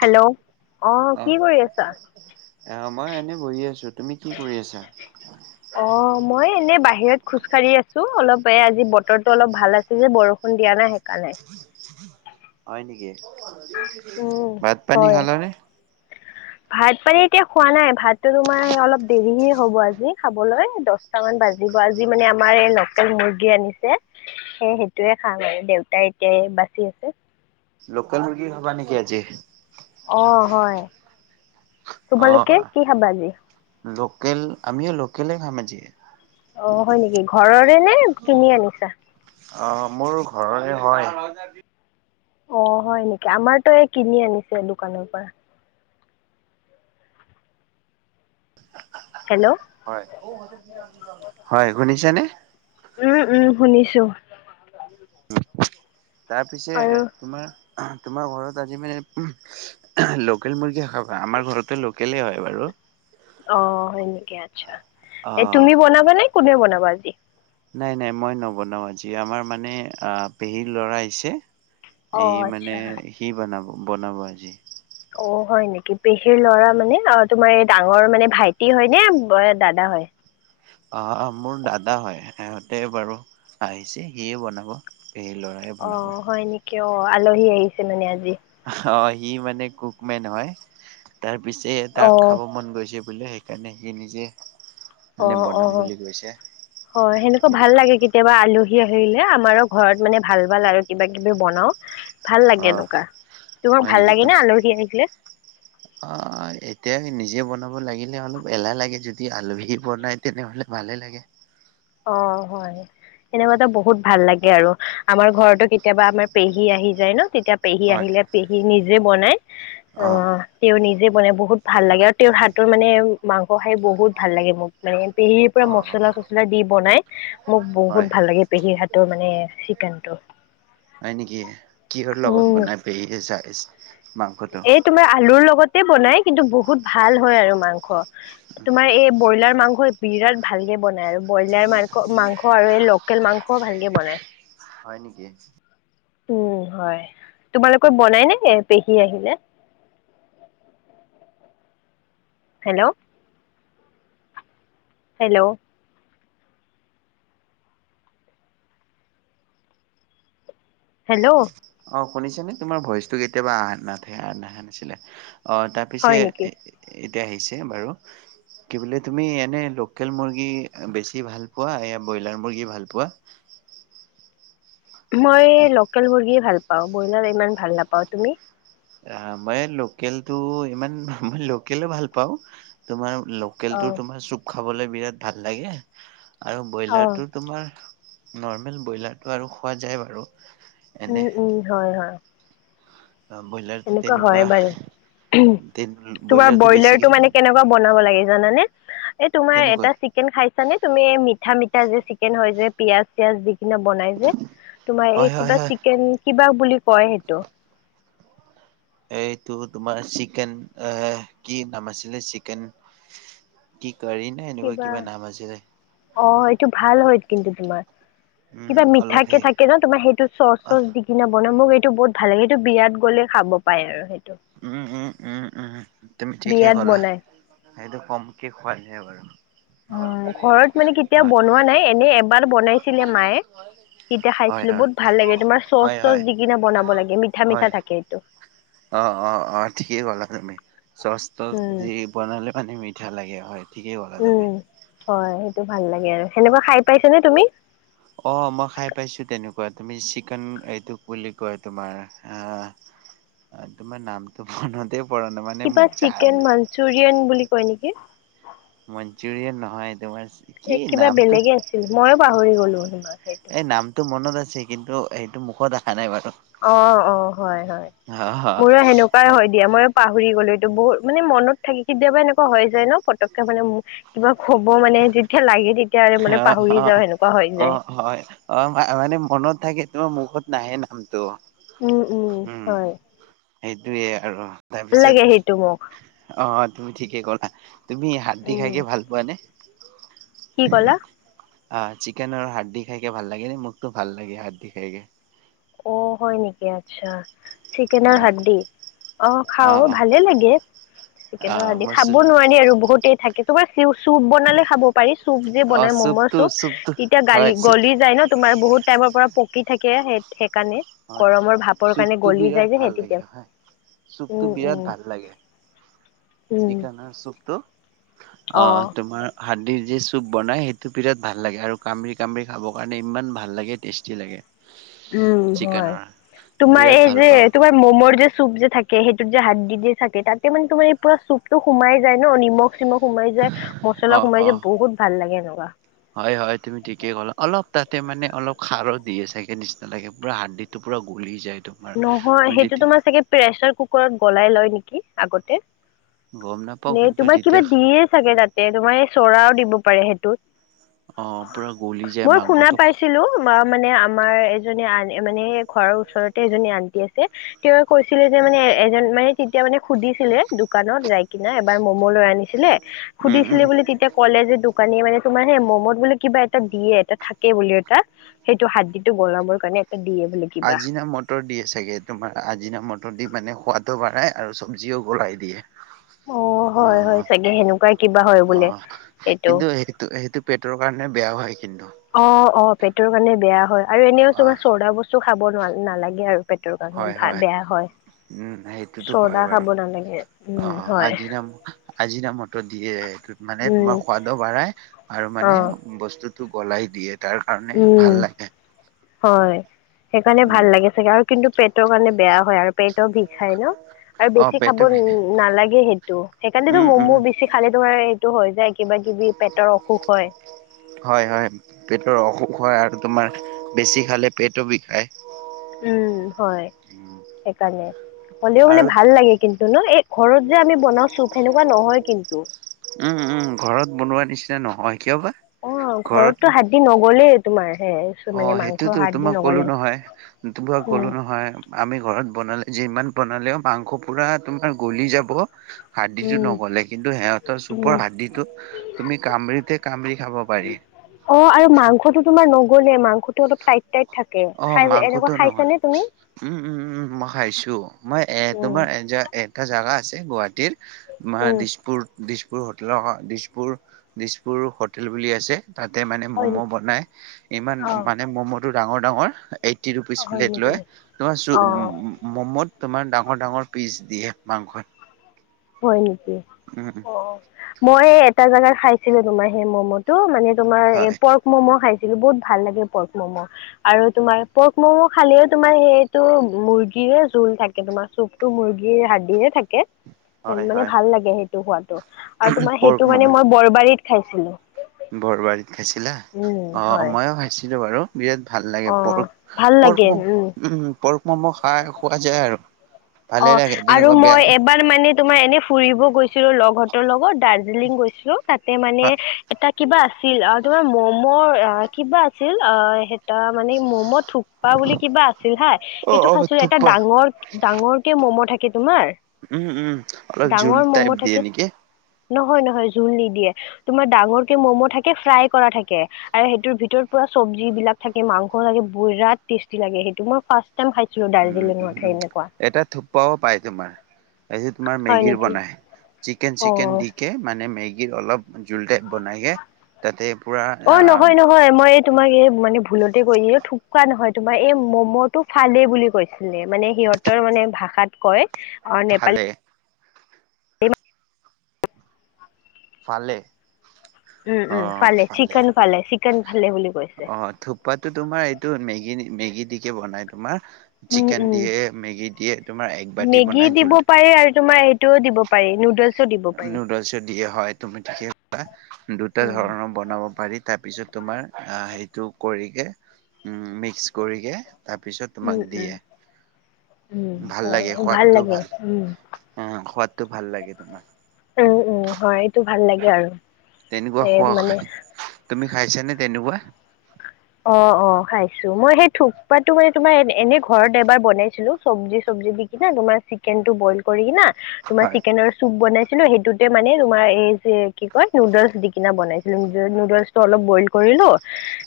Hello অ কি কৰি আছা? অ মই এনেই বহি আছো, তুমি কি কৰি আছা? [unintelligible] অ মই এনেই বাহিৰত খোজকাঢ়ি আছো অলপ এ আজি বতৰো অলপ ভাল আছে যে বৰষুণ খুন দিয়া নাই সেইকাৰণে। হয় নেকি? উম ভাত পানী হয় খালা নে? [unintelligible] ভাত পানী এতিয়া খোৱা নাই, ভাতটো তোমাৰ অলপ দেৰি হে হ'ব আজি খাবলৈ দহ টামান বাজিব আজি মানে আমাৰ এই লকেল মুৰ্গী আনিছে। সেই সেইটোৱে খাম আৰু দেউতাই এতিয়া এই বাচি আছে। লোকেল মুৰ্গী খাবা নেকি আজি? অ হয়। অ তোমালোকে কি খাবা আজি? লোকেল আমিও লোকেলে খাম আজি। অ হয় নেকি? ঘৰৰে নে কিনি আনিছা? অ মোৰ ঘৰৰে হয়। অ হয় নেকি? আমাৰতো এই কিনি আনিছে দোকানৰ পৰা। হেল্ল' হয় [inaudible] হয় শুনিছেনে? উম উম শুনিছো। তাৰপিছে এ আৰু আ তোমাৰ তোমাৰ ঘৰত আজি মানে উম্ লোকেল মুৰ্গী খাবা, আমাৰ ঘৰতো লোকেলেই হয় বাৰু। অ হয় নেকি? আচ্ছা অ এই তুমি বনাবা নে কোনে বনাব আজি? নাই নাই মই নবনাও আজি, আমাৰ মানে আ পেহীৰ ল'ৰা আহিছে। অ সি মানে আচ্ছা সি বনাব বনাব আজি। অ হয় নেকি? পেহীৰ ল'ৰা মানে অ তোমাৰ এই ডাঙৰ মানে ভাইটি হয় নে দাদা হয়? অ অ মোৰ দাদা হয়, সিহঁতে বাৰু আহিছে সিয়ে বনাব পেহীৰ লৰা। অ হয় নেকি? অ আলহী আহিছে মানে আজি? অ সি মানে কুকমেন হয়, তাৰ পিছে অ তাক খাব মন গৈছে বুলে সেইকাৰণে সি নিজে অ মানে অ বনাম বুলি কৈছে হয়, সেনেকুৱা ভাল লাগে কিন্ কেতিয়াবা আলহী আহিলে আমাৰো ঘৰত মানে ভাল ভাল আৰু কিবা কিবি বনাও। ভাল লাগে অ এনকুৱা, তোমাক হয় ভাল নেকি লাগে তুম নে আলহী আহিলে? অ এতিয়া নিজে বনাব লাগিলে অলপ এলাহ লাগে যদি আলহী বনাই তেনেহলে ভালে লাগে। অ হয় সেনেকুৱাতো বহুত ভাল লাগে আৰু আমাৰ ঘৰতো কেতিয়াবা আমাৰ পেহী আহি যায় ন তেতিয়া পেহী হয় আহিলে পেহী নিজে বনাই অ তেওঁ নিজে বনাই বহুত ভাল লাগে আৰু তেওঁৰ হাতৰ মানে মাংস খাই বহুত ভাল লাগে মোক মানে পেহীৰ পৰা অ মচলা চচলা চচলা দি বনাই মোৰ হয় বহুত ভাল লাগে পেহী হাতৰ মানে চিকেনটো হয় নেকি কিহৰ লগত উম বনাই পেহী চাইচ মাংসটো ত তোমাৰ আলুৰ লগতে বনাই কিন্তু বহুত ভাল হয় আৰু মাংস তোমাৰ এই ব্ৰইলাৰ মাংসই বিৰাট ভালকে বনাই আৰু ব্ৰইলাৰ মাংস মাংস আৰু এই লোকেল মাংসও ভালকে বনাই হয় নেকি উম হয় তোমালোকৰ বনাই নে এ পেহী আহিলে [unintelligible] হেল্ল হেল্ল হেল্ল অ শুনিছানে তোমাৰ ভইচটো কেতিয়াবা নাথে আহা নাছিলে অ তাৰ পিছে হয় নেকি? এতিয়া আহিছে বাৰু কি বোলে তুমি এনে লোকেল মুৰ্গী বেছি ভাল পোৱা এ ব্ৰয়লাৰ মুৰ্গী ভাল পোৱা মই লোকেল মুৰ্গী ভাল পাওঁ ব্ৰইলাৰ ইমান ভাল নাপাওঁ তুমি আ মই লোকেলটো ইমান মই লোকেলো ভাল পাওঁ তোমাৰ লোকেলটো অ', তোমাৰ চুপ খাবলে বিৰাট ভাল লাগে আৰু অ', ব্ৰইলাৰটো তোমাৰ নৰ্মেল ব্ৰইলাৰটো আৰু খোৱা যায় বাৰু উম এনে উম হয় হয় ব্ৰইলাৰটো তেনেকুৱা ওম তোমাৰ ব্ৰইলাৰটো ব্ৰইলাৰ বেছিকে টো মানে কেনেকোৱা বনাব লাগে জানানে এ তোমাৰ কেনেকৈ এটা চিকেন খাইছানে তুমি মিঠা মিঠা যে চিকেন হয় যে পিয়াজ চিয়াজ দি বনাই যে তোমাৰ হয় এই হয় কিবা হয় চিকেন কিবা বুলি কয় সেইটো এইটো তোমাৰ চিকেন এ কি নাম আছিলে চিকেন কি কাৰি নে এনেকুৱা কিবা নাম আছিলে অ এইটো ভাল হয় কিন্তু তোমাৰ উম কিবা অলপ মিঠাকে সেই থাকে যে তোমাৰ সেইটো চচ অল চচ দি দি কেনি বনাব সেইটো বহুত ভাল সেইটো বিয়াত গলে খাব পায় আৰু উম উম উম উম তুমি ঠিকে বিয়াত কলা বনাই সেইটো কমকে খোৱা যায় বাৰু উম ঘৰত মানে কেতিয়াও বনোৱা নাই এনে এবাৰ বনাইছিলে মায়ে তেতিয়া হয় খাইছিলো হয় বহুত ভাল লাগে তোমাৰ হয় চচ হয় চচ দি কিনে বনাব লাগে মঠা হয় মিঠা থাকে এইটো অ অ অ ঠিকে ক'লা তুমি চচ তচ উম দি বনালে মানে মি মিঠা লাগে হয় ঠিকেই ক'লা তুমি উম হয় সেইটো ভাল লাগে আৰু সেনেকোৱা খাই পাইছা নে তুমি অ মই খাই পাইছো তেনেকুৱা তুমি চিকেন এইটোক বুলি কয় তোমাৰ আ আ তোমাৰ নামটো মনতে পৰা নাই মানে জান চোৰিয়েন বুলি কয় নেকি মনঞ্চুৰিয়ান নহয় তোমাৰ এ কি কিবা নামটো বেলেগে আছিল ময়ো পাহৰি গ'লো তোমাৰ এই নামটো মনত আছে কিন্তু সেইটো মুখত আহা নাই বাৰু অ অ হয় হয় অ মোৰো সেনেকুৱাই এ হয় দিয়া মই পাহৰি গ'লো এইটো বহুত মানে মনত থাকি কেতিয়াবা এনেকুৱা হৈ যায় ন পতকে মানে মোৰ পাহৰ কিবা কব মানে যেতিয়া লাগে তেতিয়া আৰু মানে অ পাহৰি অ যাওঁ সেনেকুৱা হৈ অ যায় হয় অ মানে মনত থাকে তোমাৰ মুখত নাহে নামটো উম উম হয় সেইটোয়ে আৰু ভাল লাগে সেইটো মোক তাৰপিছত অ' তুমি ঠিকে কলা। তুমি হাড়দি উম খাইকে ভাল পোৱা নে? কি কলা? অ, চিকেনৰ হাড়দি খাইকে ভাল লাগে নে? মোকতো ভাল লাগে হাড়দি খাইকে। অ'হয় নেকি? আচ্ছা, অ চিকেনৰ হাড়দি? অ, খাও। ভালে লাগে। অ চিকেনৰ হাড়দি মই খাব চুপ নোৱাৰি আৰু বহুতেই থাকে। একো মানে চি উ চুপ বনালে খাব পাৰি। চুপ যে অ বনাই ম'মৰ চুপটো চুপ, চুপটো তেতিয়া গালি হয় চুপ গলি যায় ন? তোমাৰ বহুত টাইমৰ পৰা পকি থাকে, সেই সেইকাৰণে। হয় গৰমৰ ভাপৰ কাৰণে চুপটো গলি বিৰাট যায় যে, ভাল সে তেতিয়া। লাগে হয় চুপটো উম, বিৰাট উম। ভাল লাগে উম [unintelligible] চুপটো। অ, তোমাৰ হাড়দি যি চুপ বনাই, সেইটো বিৰাট ভাল লাগে। আৰু কামৰি কামিৰি খাবৰ কাৰণে ইমান ভাল লাগে, টেষ্টি লাগে। উম, হয়। চিকেনৰ তোমাৰ বিৰাট এই ভাল যে পাওঁ তোমাৰ ম'মৰ যে চুপ যে থাকে, সেইটোত যে হাড়দি যে থাকে। তাতে মানে তোমাৰ এই পুৰা চুপটো সোমাই যায় ন! নিমখ চিমখ সোমাই যায়, অ মছলা সোমাই অ যায়, বহুত ভাল লাগে এনেকুৱা। হয়, হয়, তুমি ঠিকে ক'লা। অলপ তাতে মানে অলপ খাৰো দিয়ে চাগে নিচিনা লাগে পুৰা হাড়দি টো পুৰা গলি যায় টো নহয়, সেইটো তোমাৰ চাগে প্ৰেচাৰ কুকাৰত গলাই লয় নেকি? আগতে গম নাপাও নে কিন্তু তোমাৰ কিবা যেতিয়া দিয়ে চাগে তাতে, তোমাৰ চৌদাও দিব পাৰে সেইটোত। অ, পুৰা গলি যায় মাংসটো তোমাৰ মানে আমাৰ এজনী আন মানে ঘৰৰ ওচৰতে এজনী আন্টি আছে! তেওঁৱে কৈছিলে যে মানে, এজন মানে তেতিয়া মানে সুধিছিলে দোকানত ৰাইট কিনা এবাৰ ম'ম' লৈ আনিছিলে, উম সুধিছিলে উম বুলি তেতিয়া ক'লে যে দোকানী মানে তোমাৰ হে, ম'মত বোলে কিবা এটা দিয়ে এটা থাকে বোলে এটা সেইটো হাড়দি টো গলাবৰ কাৰণে। এটা দিয়ে বোলে কিবা আজিনা মত টৰ দিয়ে চাগে, তোমাৰ আজিনা মতৰ দি মানে সোৱাদো বাঢ়াই, আৰু চব্জিও গলাই দিয়ে। অ, অ, হয় হয় চাগে সেনেকুৱাই কিবা হয় অ বোলে এইটো কিন্তু, সেইটোতো সেইটো পেটৰ কাৰণে বেয়াও হয় কিন্তু অ, অ পেটৰ কাৰণে বেয়া হয় আৰু এনেও অ'। তোমাৰ চৌদা বস্তু খাব নোৱাৰি নালাগে আৰু পেটৰ কাৰণে হয়, ভা হয়, বেয়া হয়। উম, সেইটোতো হয় চৰ্দা খাব বাৰু। নালাগে অ, অ উম হয় আজিনা ম আজিনা মতৰ দিয়ে এইটোত। মানে উম তোমাৰ সোৱাদো বাঢ়াই আৰু অ মানে বস্তু টো গলাই দিয়ে তাৰ কাৰণে উম ভাল লাগে। হয়। সেইকাৰণে উম, ভাল লাগে চাগে আৰু কিন্তু পেটৰ কাৰণে বেয়া হয়, আৰু পেটো বিষাই ন? আৰু অ', বেছি খাব পেটৰ ন নালাগে সেইটো, সেইকাৰণেটো উম, উম, ম'মো বেছি পে খালে তোমাৰ এইটো হৈ যায় কিবা-কিবি পেটৰ অসুখ হয়। হয়, হয়। পেটৰ অসুখ হয়, আৰু তোমাৰ বেছি খালে পেটো বিষায়। উম, হয়। সেইকাৰণে, হ'লেও আৰু মানে ভাল লাগে কিন্তু ন? এই ঘৰত যে আমি বনাওঁ চুপ সেনেকুৱা নহয় কিন্তু উম, উম ঘৰত বনোৱা নিচিনা নহয়। কিয় বা? অ, ঘৰত ঘৰতো হাড়দি নগলেই তোমাৰ সেয়াই। অ, সেইটোতো তোমাক ক'লো নহয়। তোমাক উম ক'লো নহয় আমি ঘৰত বনালে, যিমান বনালেও মাংস পুৰা তোমাৰ গলি যাব। হাৰ্দিটো উম নগ'লে কিন্তু, সিহঁতৰ উম চুপৰ হাৰ্দিটো তুমি কামৰিতে কামৰি খাব পাৰি। অ, আৰু মাংসটো তোমাৰ নগলে মাং খটো অলপ টাইট টাইত থাকে অ', খাই মাংসটো এনেকুৱা নহ'ল খাইছানে তুমি? উম, উম, উম, উম মই খাইছো মই এ উম তোমাৰ এযা এ এটা জাগা আছে গুৱাহাটীৰ মা উম দিছপুৰ দিছপুৰ হোটেলৰ, দিছপুৰ, দিছপুৰ হোটেল বুলি আছে। তাতে মানে হয় ম'ম' নেকি বনাই ইমান অ মানে ম'মটো ডাঙৰ ডাঙৰ এই টি ৰুপিছ হয় প্লেট নেকি লয় তোমাৰ চো অ উম উম ম'ম'ত তোমাৰ ডাঙৰ ডাঙৰ পিচ দিয়ে মাংসই হয় নেকি অ মই এটা জেগাত খাইছিলো তোমাৰ সেই মমত টো মানে তোমাৰ এ হয়। পৰ্ক ম'ম' খাইছিলো বহুত ভাল লাগে পৰ্ক ম'ম' আৰু তোমাৰ পৰ্ক মম' খালেও তোমাৰ সেইটো মুৰ্গীৰে জুল থাকে তোমাৰ চুপতটো মুৰ্গীৰ হাৰ্ডিহে থাকে হেন হয়, মানে হয়। ভাল লাগে সেইটো হোৱাতটো আৰু তোমাৰ পৰ্ক সেইটো মানে ম'ম' মই বৰবাৰীত খাইছিলো বৰবাৰীত খাইছিলা অ হয় ময়ো খাইছিলো বাৰু বিৰাট ভাল লাগে অঁ পৰ্ক ভাল লাগে পৰ্ক ম উম পৰ্ক মম' খাই খোৱা যায় আৰু অ ভালে লাগে আৰু তেনেকুৱা বেয়া মই এবাৰ মানে তোমাৰ এনে ফুৰিব গৈছিলো লগহতৰ লগত দাৰ্জিলিং গৈছিলো তাতে মানে হয় এটা কিবা আছিল অ তোমাৰ ম'মৰ আ কিবা আছিল অ সেই ট মানে ম'ম' থুপ পা বুলি কিবা আছিল হা অ সেইটো অ খাইছিলো এটা থোপ্পা ডাঙৰ ডাঙৰকে ম'ম' থাকে তোমাৰ উম উম অলপ জুল ডাঙৰ টাইপ ম'ম' দিয়ে থাকে নেকি নহয় নহয় জুল নিদিয়ে তোমাৰ ডাঙৰকে মম' থাকে ফ্ৰাই কৰা থাকে আৰে সেইটোৰ ভিতৰত পুৰা চবজি বিলাক থাকে মাংস থাকে বোৰাট টেষ্টি লাগে সেইটো মই ফাৰ্ষ্ট টাইম খাইছিলোঁ উম উম দাৰ্জিলিঙত উম সেই এনেকুৱা এটা থোপ্পাও পায় তোমাৰ এই তোমাৰ হয় মেগীৰ নেকি বনাই চিকেন অ চিকেন দি কে মানে মেগীৰ অলপ জোল টাইপ বনাইকে তাতে পুৰা আহ হয় মই এই তোমাক এই মানে ভুলতে কৈ দিও এই থুপকোৱা নহয় তোমাৰ এই মম' টো ফালে বুলি কৈছ চিলে মানে সিহতৰ মানে ভাষাত কয় অ নেপালী ফালে [unintelligible] ফালে উম অ অ উম ফালে চিকেন অ চিকেন ফালে বুলি কৈছে অ থূপ পাতো তোমাৰ এইটো মেগি মেগী দিকে বনাই তোমাৰ উম চিকেন উম দিয়ে মেগী দিয়ে তোমাৰ এক বাতি মেগী বনাই দিব জুল পাৰি আৰু তোমাৰ এই টো দিব পাৰি নুডেলচ নুডলছে দিয়ে হয় তুমি থিকে কলা দুটা উম ধৰণৰ বনাব পাৰি তাৰপিছত তোমাৰ সেইটো কৰিকে উম মিক্স কৰিকে তাৰপিছত উম তোমাক উম দিয়ে উম ভাল হয় লাগে খোৱাতটো লাগে ভাল উম হ খোৱাতটো ভাল লাগে তোমাৰ উম উম হয় এইটো ভাল লাগে আৰু তেনেকুৱা সেই খোৱা মানে খাই তুমি খাইছা নে তেনেকুৱা অ অ খাইছো মই সেই থোপাটো মানে তোমাৰ এনে ঘৰত এবাৰ বনাইছিলো চব্জি চব্জি দি কিনে তোমাৰ চিকেন টো বইল কৰি কিনে তোমাৰ হয়, চিকেনৰ চুপ বনাইছিলো সেইটোতে মানে তোমাৰ এই যে কি কয় নুডলছ দি কিনে বনাইছিলো নো নুডলচ ত অলপ বইল কৰিলো,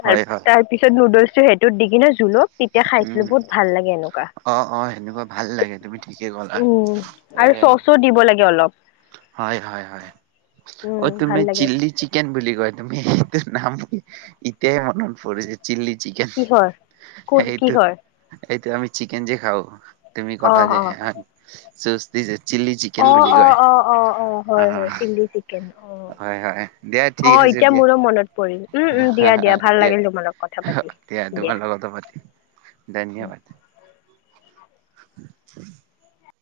তাৰ হয় হয়। তাৰ পিছত নুডলছ টো সেইটোত দি কিনে জোলক তেতিয়া উম, খাইছিলো বহুত ভাল লাগে এনেকুৱা। অ অ সেনেকুৱা ভাল লাগে তুমি ঠিকে কলা। উম এ আৰু চচো দিব লাগে অলপ। হয় হয় হয়। উম ভাল তুমি লাগে চিল্লি চিকেন চিকেন বুলি কয়, তুমি সেইটো নাম এতিয়াই মনত পৰিল। চিল্লি চিকেন, কিহৰ ক এইটো কিহৰ এইটো আমি চিকেন যে খাওঁ, তুমি ক'লা অঁ যে, অঁ চোচস্তি যে, চিললি চিকেন অঁ বুলি অঁ কয়। অঁ অঁ অঁ অ, হয় হয় চিলি চিকেন অঁ হয় হয়। দিয়া ঠিক অঁ আছে এতিয়া দিয়া। মোৰো মনত পৰিল উম উম হয় দিয়া হয় ভাল দিয়া, লাগিল তোমাৰ লগত কথা পাতি দিয়া তোমাৰ লগতো পাতিম। ধন্যবাদ।